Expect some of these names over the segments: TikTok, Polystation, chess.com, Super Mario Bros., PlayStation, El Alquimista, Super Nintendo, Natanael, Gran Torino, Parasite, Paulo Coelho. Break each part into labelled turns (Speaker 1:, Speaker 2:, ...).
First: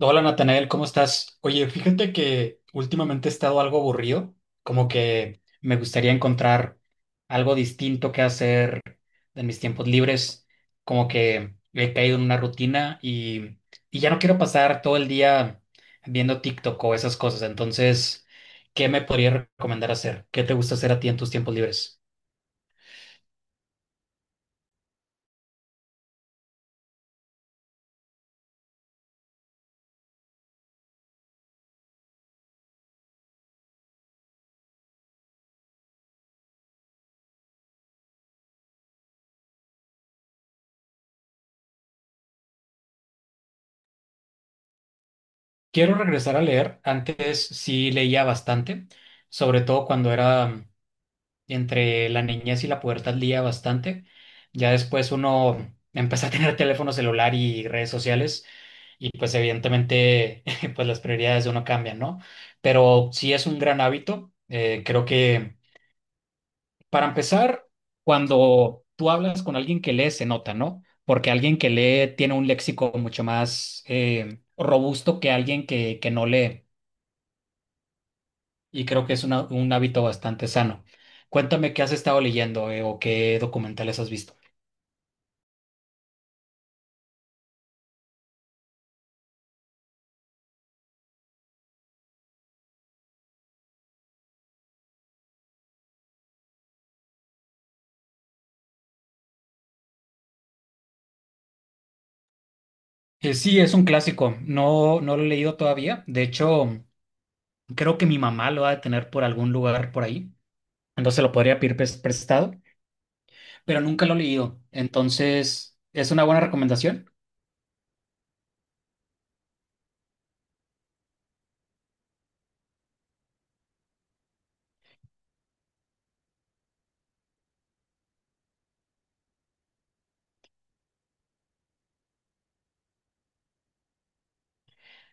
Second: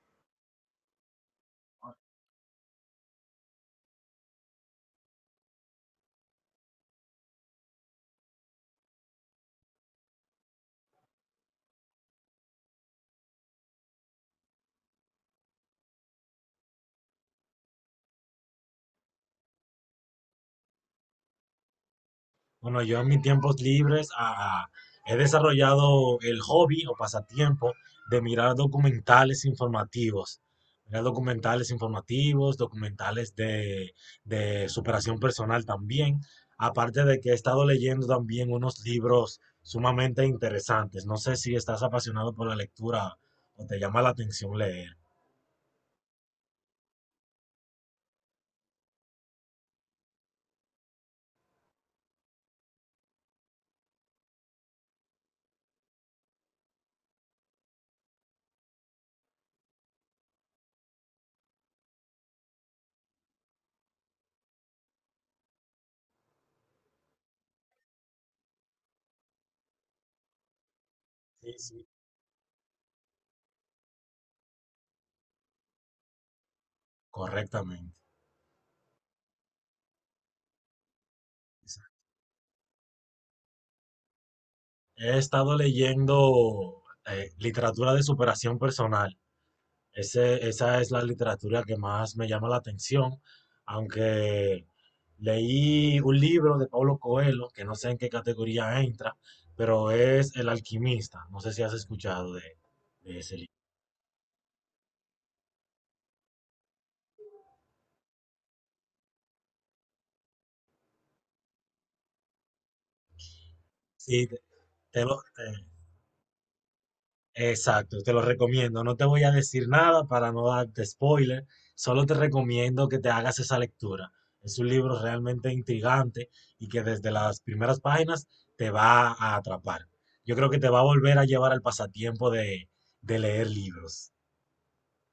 Speaker 1: Hola Natanael, ¿cómo estás? Oye, fíjate que últimamente he estado algo aburrido, como que me gustaría encontrar algo distinto que hacer en mis tiempos libres, como que he caído en una rutina y ya no quiero pasar todo el día viendo TikTok o esas cosas, entonces, ¿qué me podría recomendar hacer? ¿Qué te gusta hacer a ti en tus tiempos libres?
Speaker 2: Bueno, yo en mis tiempos libres he desarrollado el hobby o pasatiempo de mirar documentales informativos. Mirar documentales informativos, documentales de superación personal también. Aparte de que he estado leyendo también unos libros sumamente interesantes. No sé si estás apasionado por la lectura o te llama la atención leer.
Speaker 1: Quiero regresar a leer, antes sí leía bastante, sobre todo cuando era entre la niñez y la pubertad lía bastante. Ya después uno empezó a tener teléfono celular y redes sociales y pues evidentemente pues las prioridades de uno cambian, ¿no? Pero sí es un gran hábito. Creo que para empezar, cuando tú hablas con alguien que lee, se nota, ¿no? Porque
Speaker 2: Sí,
Speaker 1: alguien que
Speaker 2: sí.
Speaker 1: lee tiene un léxico mucho más robusto que alguien que no lee.
Speaker 2: Correctamente.
Speaker 1: Y creo que es una- un hábito bastante sano. Cuéntame qué has estado leyendo o qué documentales has visto.
Speaker 2: He estado leyendo literatura de superación personal. Esa es la literatura que más me llama la atención, aunque leí un libro de Paulo Coelho, que no sé en qué categoría entra, pero es El Alquimista. No sé si has escuchado de ese libro.
Speaker 1: Sí, es un clásico. No, no lo he leído todavía. De hecho, creo que mi mamá lo ha de tener por algún lugar por ahí. Entonces lo podría pedir prestado, pero nunca lo he
Speaker 2: Sí, te,
Speaker 1: leído.
Speaker 2: te lo, te-
Speaker 1: Entonces, ¿es una buena recomendación?
Speaker 2: Exacto, te lo recomiendo. No te voy a decir nada para no darte spoiler, solo te recomiendo que te hagas esa lectura. Es un libro realmente intrigante y que desde las primeras páginas te va a atrapar. Yo creo que te va a volver a llevar al pasatiempo de leer libros.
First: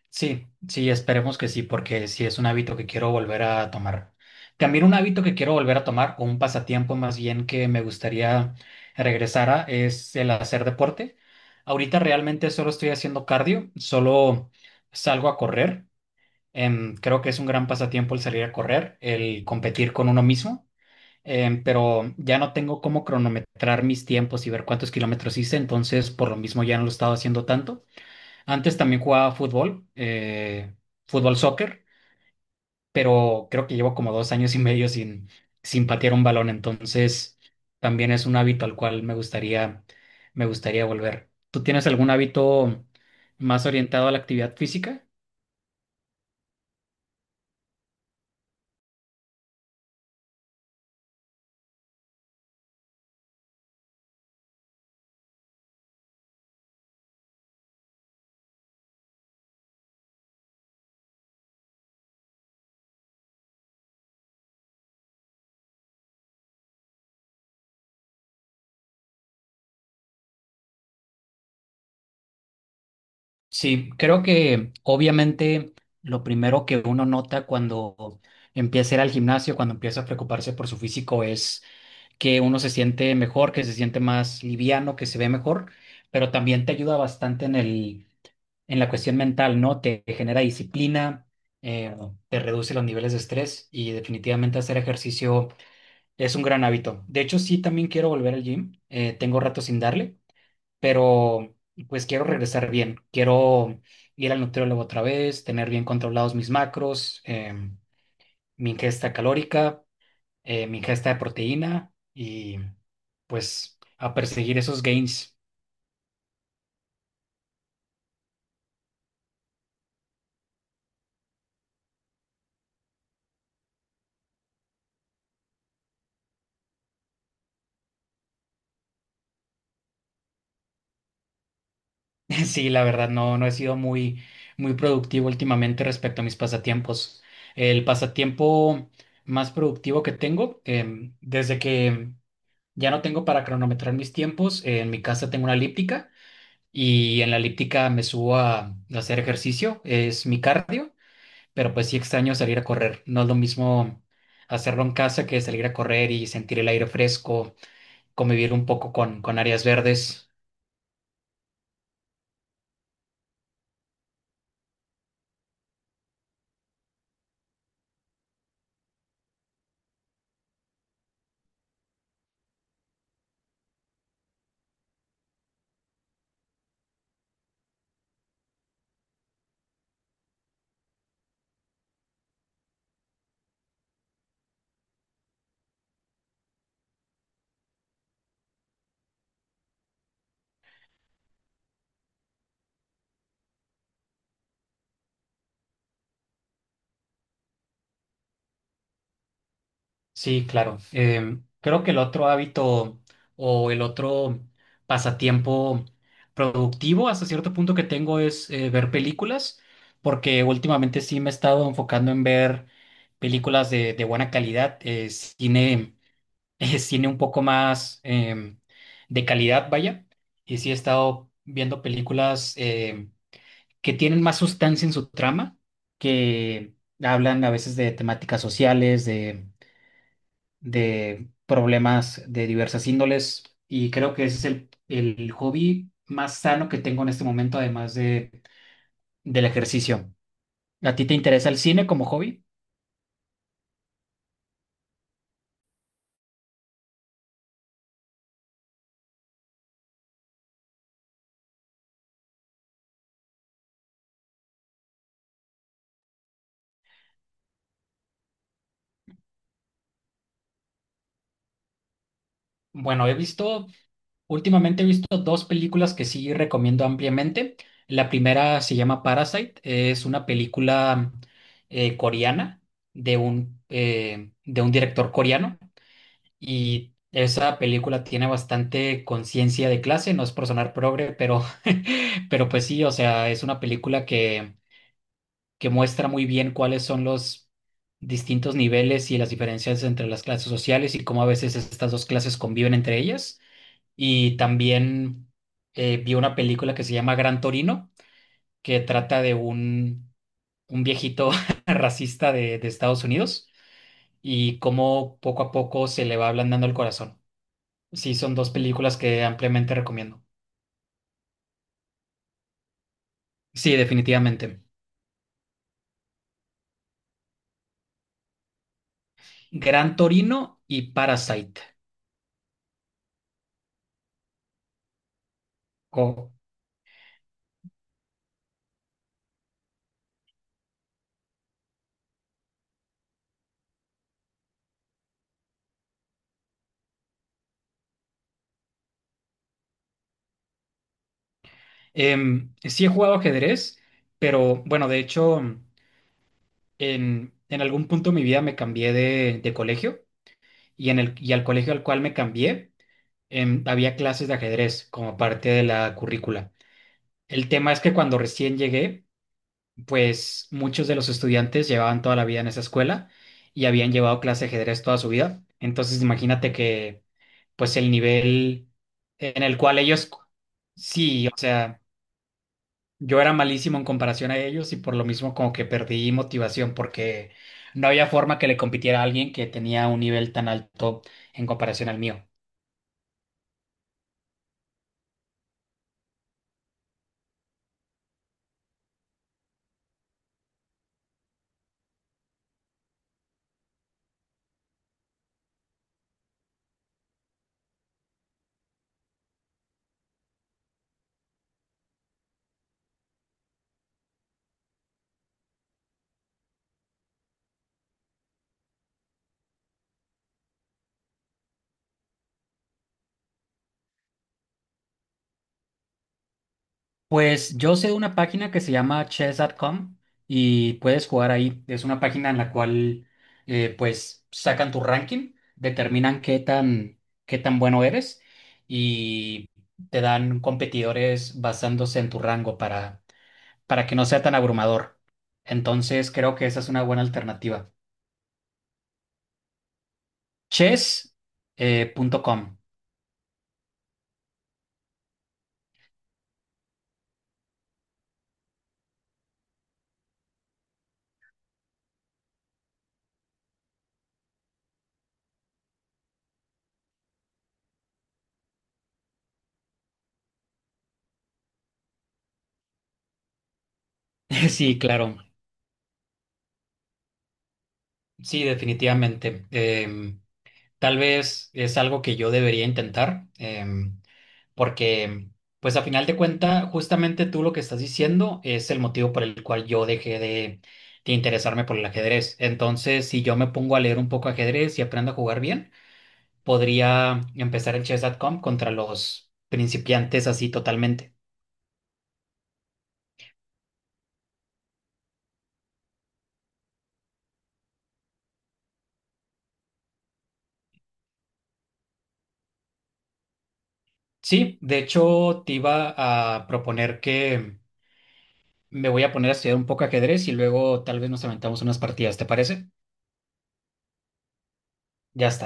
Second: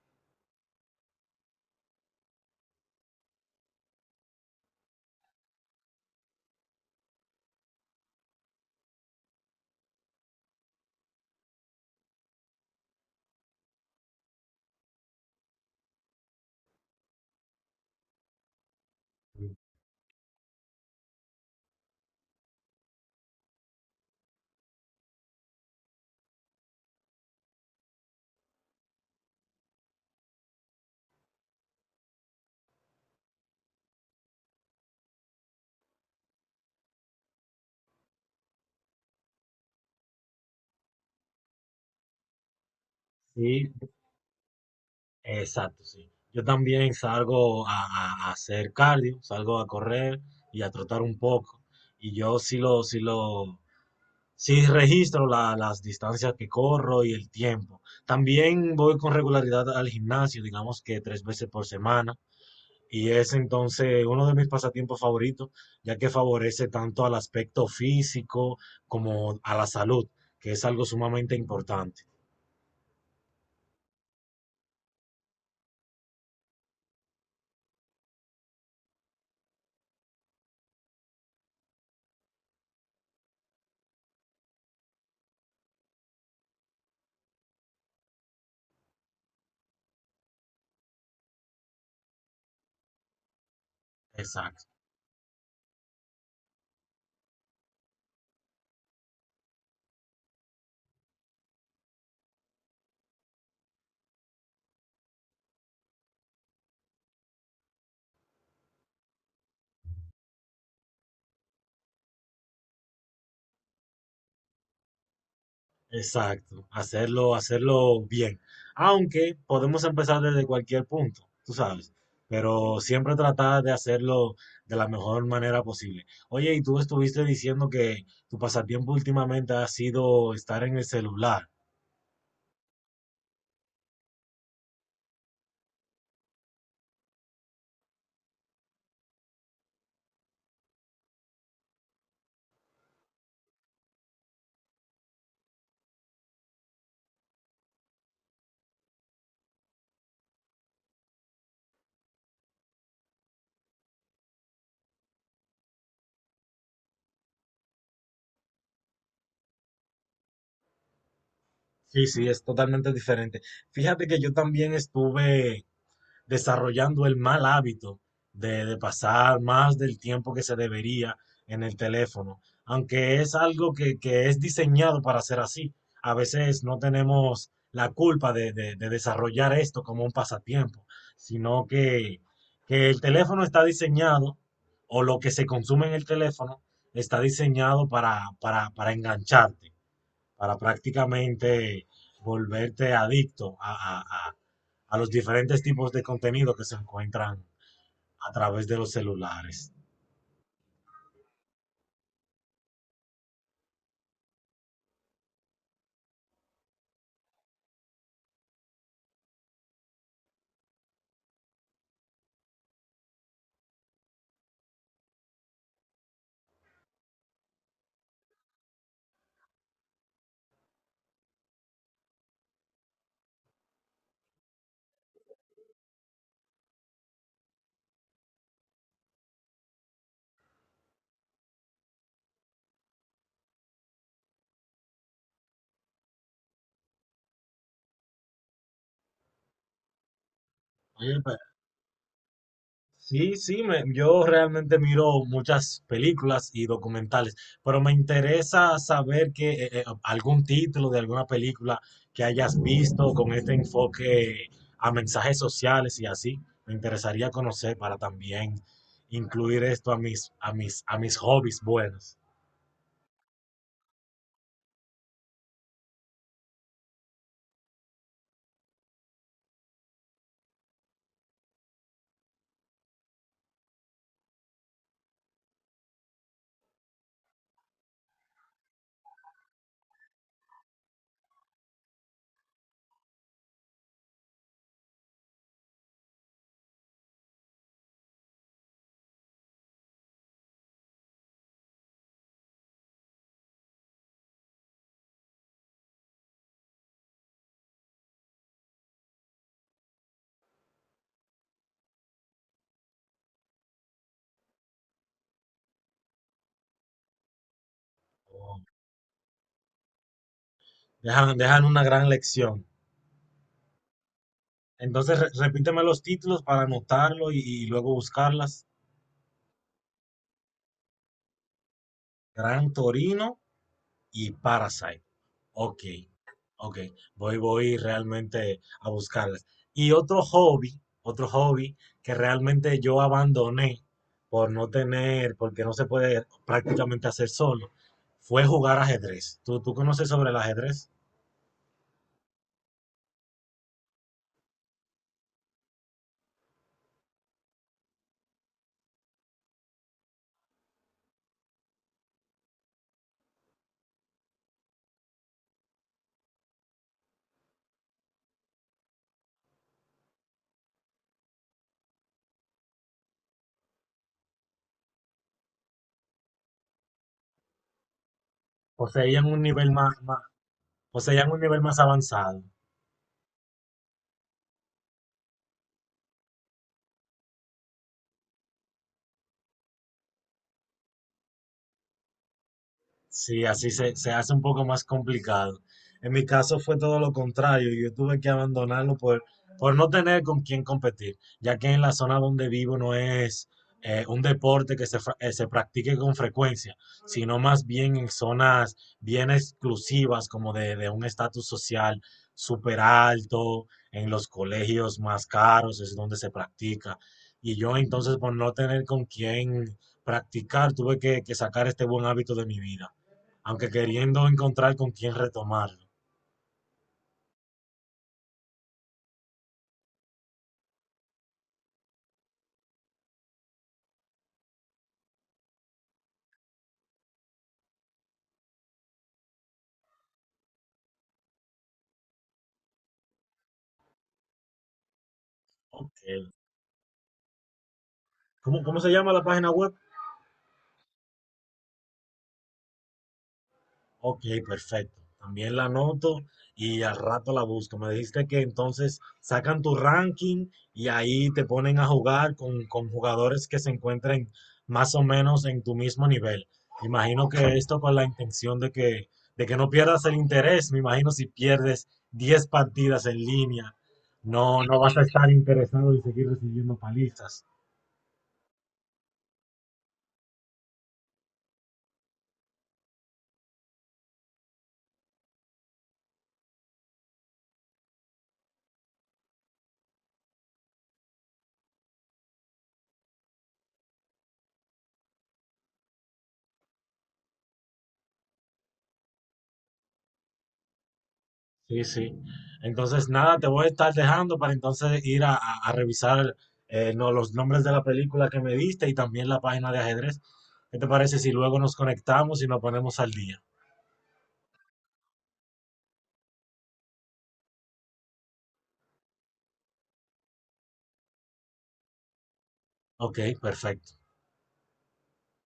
Speaker 1: Sí, sí, esperemos que sí, porque sí es un hábito que quiero volver a tomar. También un hábito que quiero volver a tomar, o un pasatiempo más bien que me gustaría regresar a, es el hacer deporte. Ahorita realmente solo estoy haciendo cardio, solo salgo a correr. Creo que es un gran pasatiempo el salir a correr, el competir con uno mismo, pero ya no tengo cómo cronometrar mis tiempos y ver cuántos kilómetros hice, entonces por lo mismo ya no lo he estado haciendo tanto. Antes también jugaba fútbol, fútbol soccer, pero creo que llevo como 2 años y medio sin patear un balón, entonces también es un hábito al cual me gustaría volver. ¿Tú tienes algún hábito más
Speaker 2: Sí,
Speaker 1: orientado a la actividad física?
Speaker 2: exacto, sí. Yo también salgo a hacer cardio, salgo a correr y a trotar un poco. Y yo sí lo, sí lo, Sí, registro las distancias que corro y el tiempo. También voy con regularidad al gimnasio, digamos que tres veces por semana, y es entonces uno de mis pasatiempos favoritos, ya que favorece tanto al aspecto físico como a la salud, que es algo sumamente importante.
Speaker 1: Sí, creo que obviamente lo primero que uno nota cuando empieza a ir al gimnasio, cuando empieza a preocuparse por su físico, es que uno se siente mejor, que se siente más liviano, que se ve mejor, pero también te ayuda bastante en el, en la cuestión mental, ¿no? Te genera disciplina, eh, te reduce los niveles de estrés y definitivamente
Speaker 2: Exacto.
Speaker 1: hacer ejercicio es un gran hábito. De hecho, sí, también quiero volver al gym. Tengo rato sin darle, pero pues quiero regresar bien. Quiero ir al nutriólogo otra vez, tener bien controlados mis macros, em, mi ingesta calórica mi ingesta de proteína y pues a perseguir esos gains.
Speaker 2: Exacto, hacerlo bien. Aunque podemos empezar desde cualquier punto, tú sabes, pero siempre tratar de hacerlo de la mejor manera posible. Oye, y tú estuviste diciendo que tu pasatiempo últimamente ha sido estar en el celular.
Speaker 1: Sí, la verdad, no, no he sido muy, muy productivo últimamente respecto a mis pasatiempos. El pasatiempo más productivo que tengo, desde que ya no tengo para cronometrar mis tiempos, en mi casa tengo una elíptica y en la elíptica me subo a hacer ejercicio, es mi cardio, pero pues sí extraño salir a correr. No es lo mismo hacerlo en casa que salir a correr y sentir el aire fresco convivir un poco con áreas verdes.
Speaker 2: Sí, sí, es totalmente diferente. Fíjate que yo también estuve desarrollando el mal hábito de pasar más del tiempo que se debería en el teléfono, aunque es algo que es diseñado para ser así. A veces no tenemos la culpa de desarrollar esto como un pasatiempo, sino que, que el teléfono está diseñado, o lo que se consume en el teléfono, está diseñado para engancharte para prácticamente volverte adicto a- a- a los diferentes tipos de contenido que se encuentran a través de los celulares.
Speaker 1: Sí, claro. Creo que el otro hábito o el otro pasatiempo productivo hasta cierto punto que tengo es ver películas, porque últimamente sí me he estado enfocando en ver películas de buena calidad, cine, cine un poco más de calidad, vaya. Y sí he estado viendo películas. Que tienen más sustancia en su trama, que hablan a veces de temáticas sociales, de problemas de diversas índoles, y creo que ese es el hobby más sano que tengo en este momento, además del ejercicio. ¿A ti te
Speaker 2: Oye, pe-
Speaker 1: interesa el cine como hobby?
Speaker 2: sí, sí, yo realmente miro muchas películas y documentales, pero me interesa saber que algún título de alguna película que hayas visto con este enfoque a mensajes sociales y así. Me interesaría conocer para también incluir esto a a mis hobbies buenos.
Speaker 1: Bueno, últimamente he visto dos películas que sí recomiendo ampliamente. La primera se llama Parasite, es una película coreana de un director coreano. Y esa película tiene bastante conciencia de clase, no es por sonar progre, pero, pero pues sí, o sea, es una película que muestra muy bien cuáles son los distintos niveles y las diferencias entre las clases sociales y cómo a veces estas dos clases conviven entre ellas. Y también vi una película que se llama Gran Torino, que trata de un viejito racista de Estados Unidos y cómo poco a poco se le va ablandando el corazón. Sí, son dos
Speaker 2: Oh.
Speaker 1: películas que ampliamente recomiendo.
Speaker 2: Dejan, dejan una gran lección.
Speaker 1: Sí, definitivamente.
Speaker 2: Entonces, repíteme los títulos para anotarlo y luego buscarlas.
Speaker 1: Gran Torino y Parasite.
Speaker 2: Gran Torino y Parasite. Ok,
Speaker 1: Oh.
Speaker 2: ok. Voy, voy realmente a buscarlas. Y otro hobby que realmente yo abandoné por no tener, porque no se puede prácticamente hacer solo, fue jugar ajedrez. ¿ tú conoces sobre el ajedrez?
Speaker 1: Sí he jugado ajedrez, pero bueno, de hecho, en algún punto de mi vida me cambié de colegio y al colegio al cual me cambié, había clases de ajedrez como parte de la currícula. El tema es que cuando recién llegué, pues muchos de los estudiantes llevaban toda la vida en esa escuela y habían llevado clase de ajedrez toda su vida. Entonces imagínate que pues el nivel
Speaker 2: Poseían un
Speaker 1: en el
Speaker 2: nivel
Speaker 1: cual
Speaker 2: más,
Speaker 1: ellos,
Speaker 2: más,
Speaker 1: sí,
Speaker 2: Poseían
Speaker 1: o
Speaker 2: un nivel más
Speaker 1: sea,
Speaker 2: avanzado.
Speaker 1: yo era malísimo en comparación a ellos y por lo mismo como que perdí motivación porque no había forma que le compitiera a alguien que tenía un nivel tan alto en comparación al mío.
Speaker 2: Sí, así se hace un poco más complicado. En mi caso fue todo lo contrario. Yo tuve que abandonarlo por no tener con quién competir, ya que en la zona donde vivo no es un deporte que se practique con frecuencia, sino más bien en zonas bien exclusivas, como de un estatus social súper alto, en los colegios más caros es donde se practica. Y yo entonces por no tener con quién practicar, tuve que sacar este buen hábito de mi vida aunque queriendo encontrar con quién retomarlo.
Speaker 1: Pues yo sé una página que se llama chess.com y puedes jugar ahí. Es una página en la cual pues sacan tu ranking, determinan qué tan bueno eres y te dan competidores basándose en tu rango para que no sea tan abrumador. Entonces
Speaker 2: Ok.
Speaker 1: creo que esa es una buena alternativa.
Speaker 2: ¿Cómo, cómo se llama la página web?
Speaker 1: Chess punto com.
Speaker 2: Ok, perfecto. También la anoto y al rato la busco. Me dijiste que entonces sacan tu ranking y ahí te ponen a jugar con jugadores que se encuentren más o menos en tu mismo nivel. Imagino que esto con la intención de que no pierdas el interés. Me imagino si pierdes 10 partidas en línea, no,
Speaker 1: Sí,
Speaker 2: no vas a
Speaker 1: claro.
Speaker 2: estar interesado en seguir recibiendo palizas.
Speaker 1: Sí, definitivamente. Tal vez es algo que yo debería intentar. Porque pues a final de cuenta, justamente tú lo que estás diciendo es el motivo por el cual yo dejé de interesarme por el ajedrez. Entonces, si yo me pongo a leer un poco ajedrez y aprendo a jugar bien, podría empezar el chess.com contra los principiantes así totalmente.
Speaker 2: Sí, sí. Entonces, nada, te voy a estar dejando para entonces ir a revisar no, los nombres de la película que me diste y también la página de ajedrez. ¿Qué te parece si luego nos conectamos y nos ponemos al día?
Speaker 1: Sí, de hecho te iba a proponer que me voy a poner a estudiar un poco ajedrez y luego tal vez nos aventamos unas partidas, ¿te parece?
Speaker 2: Ok, perfecto.
Speaker 1: Ya está.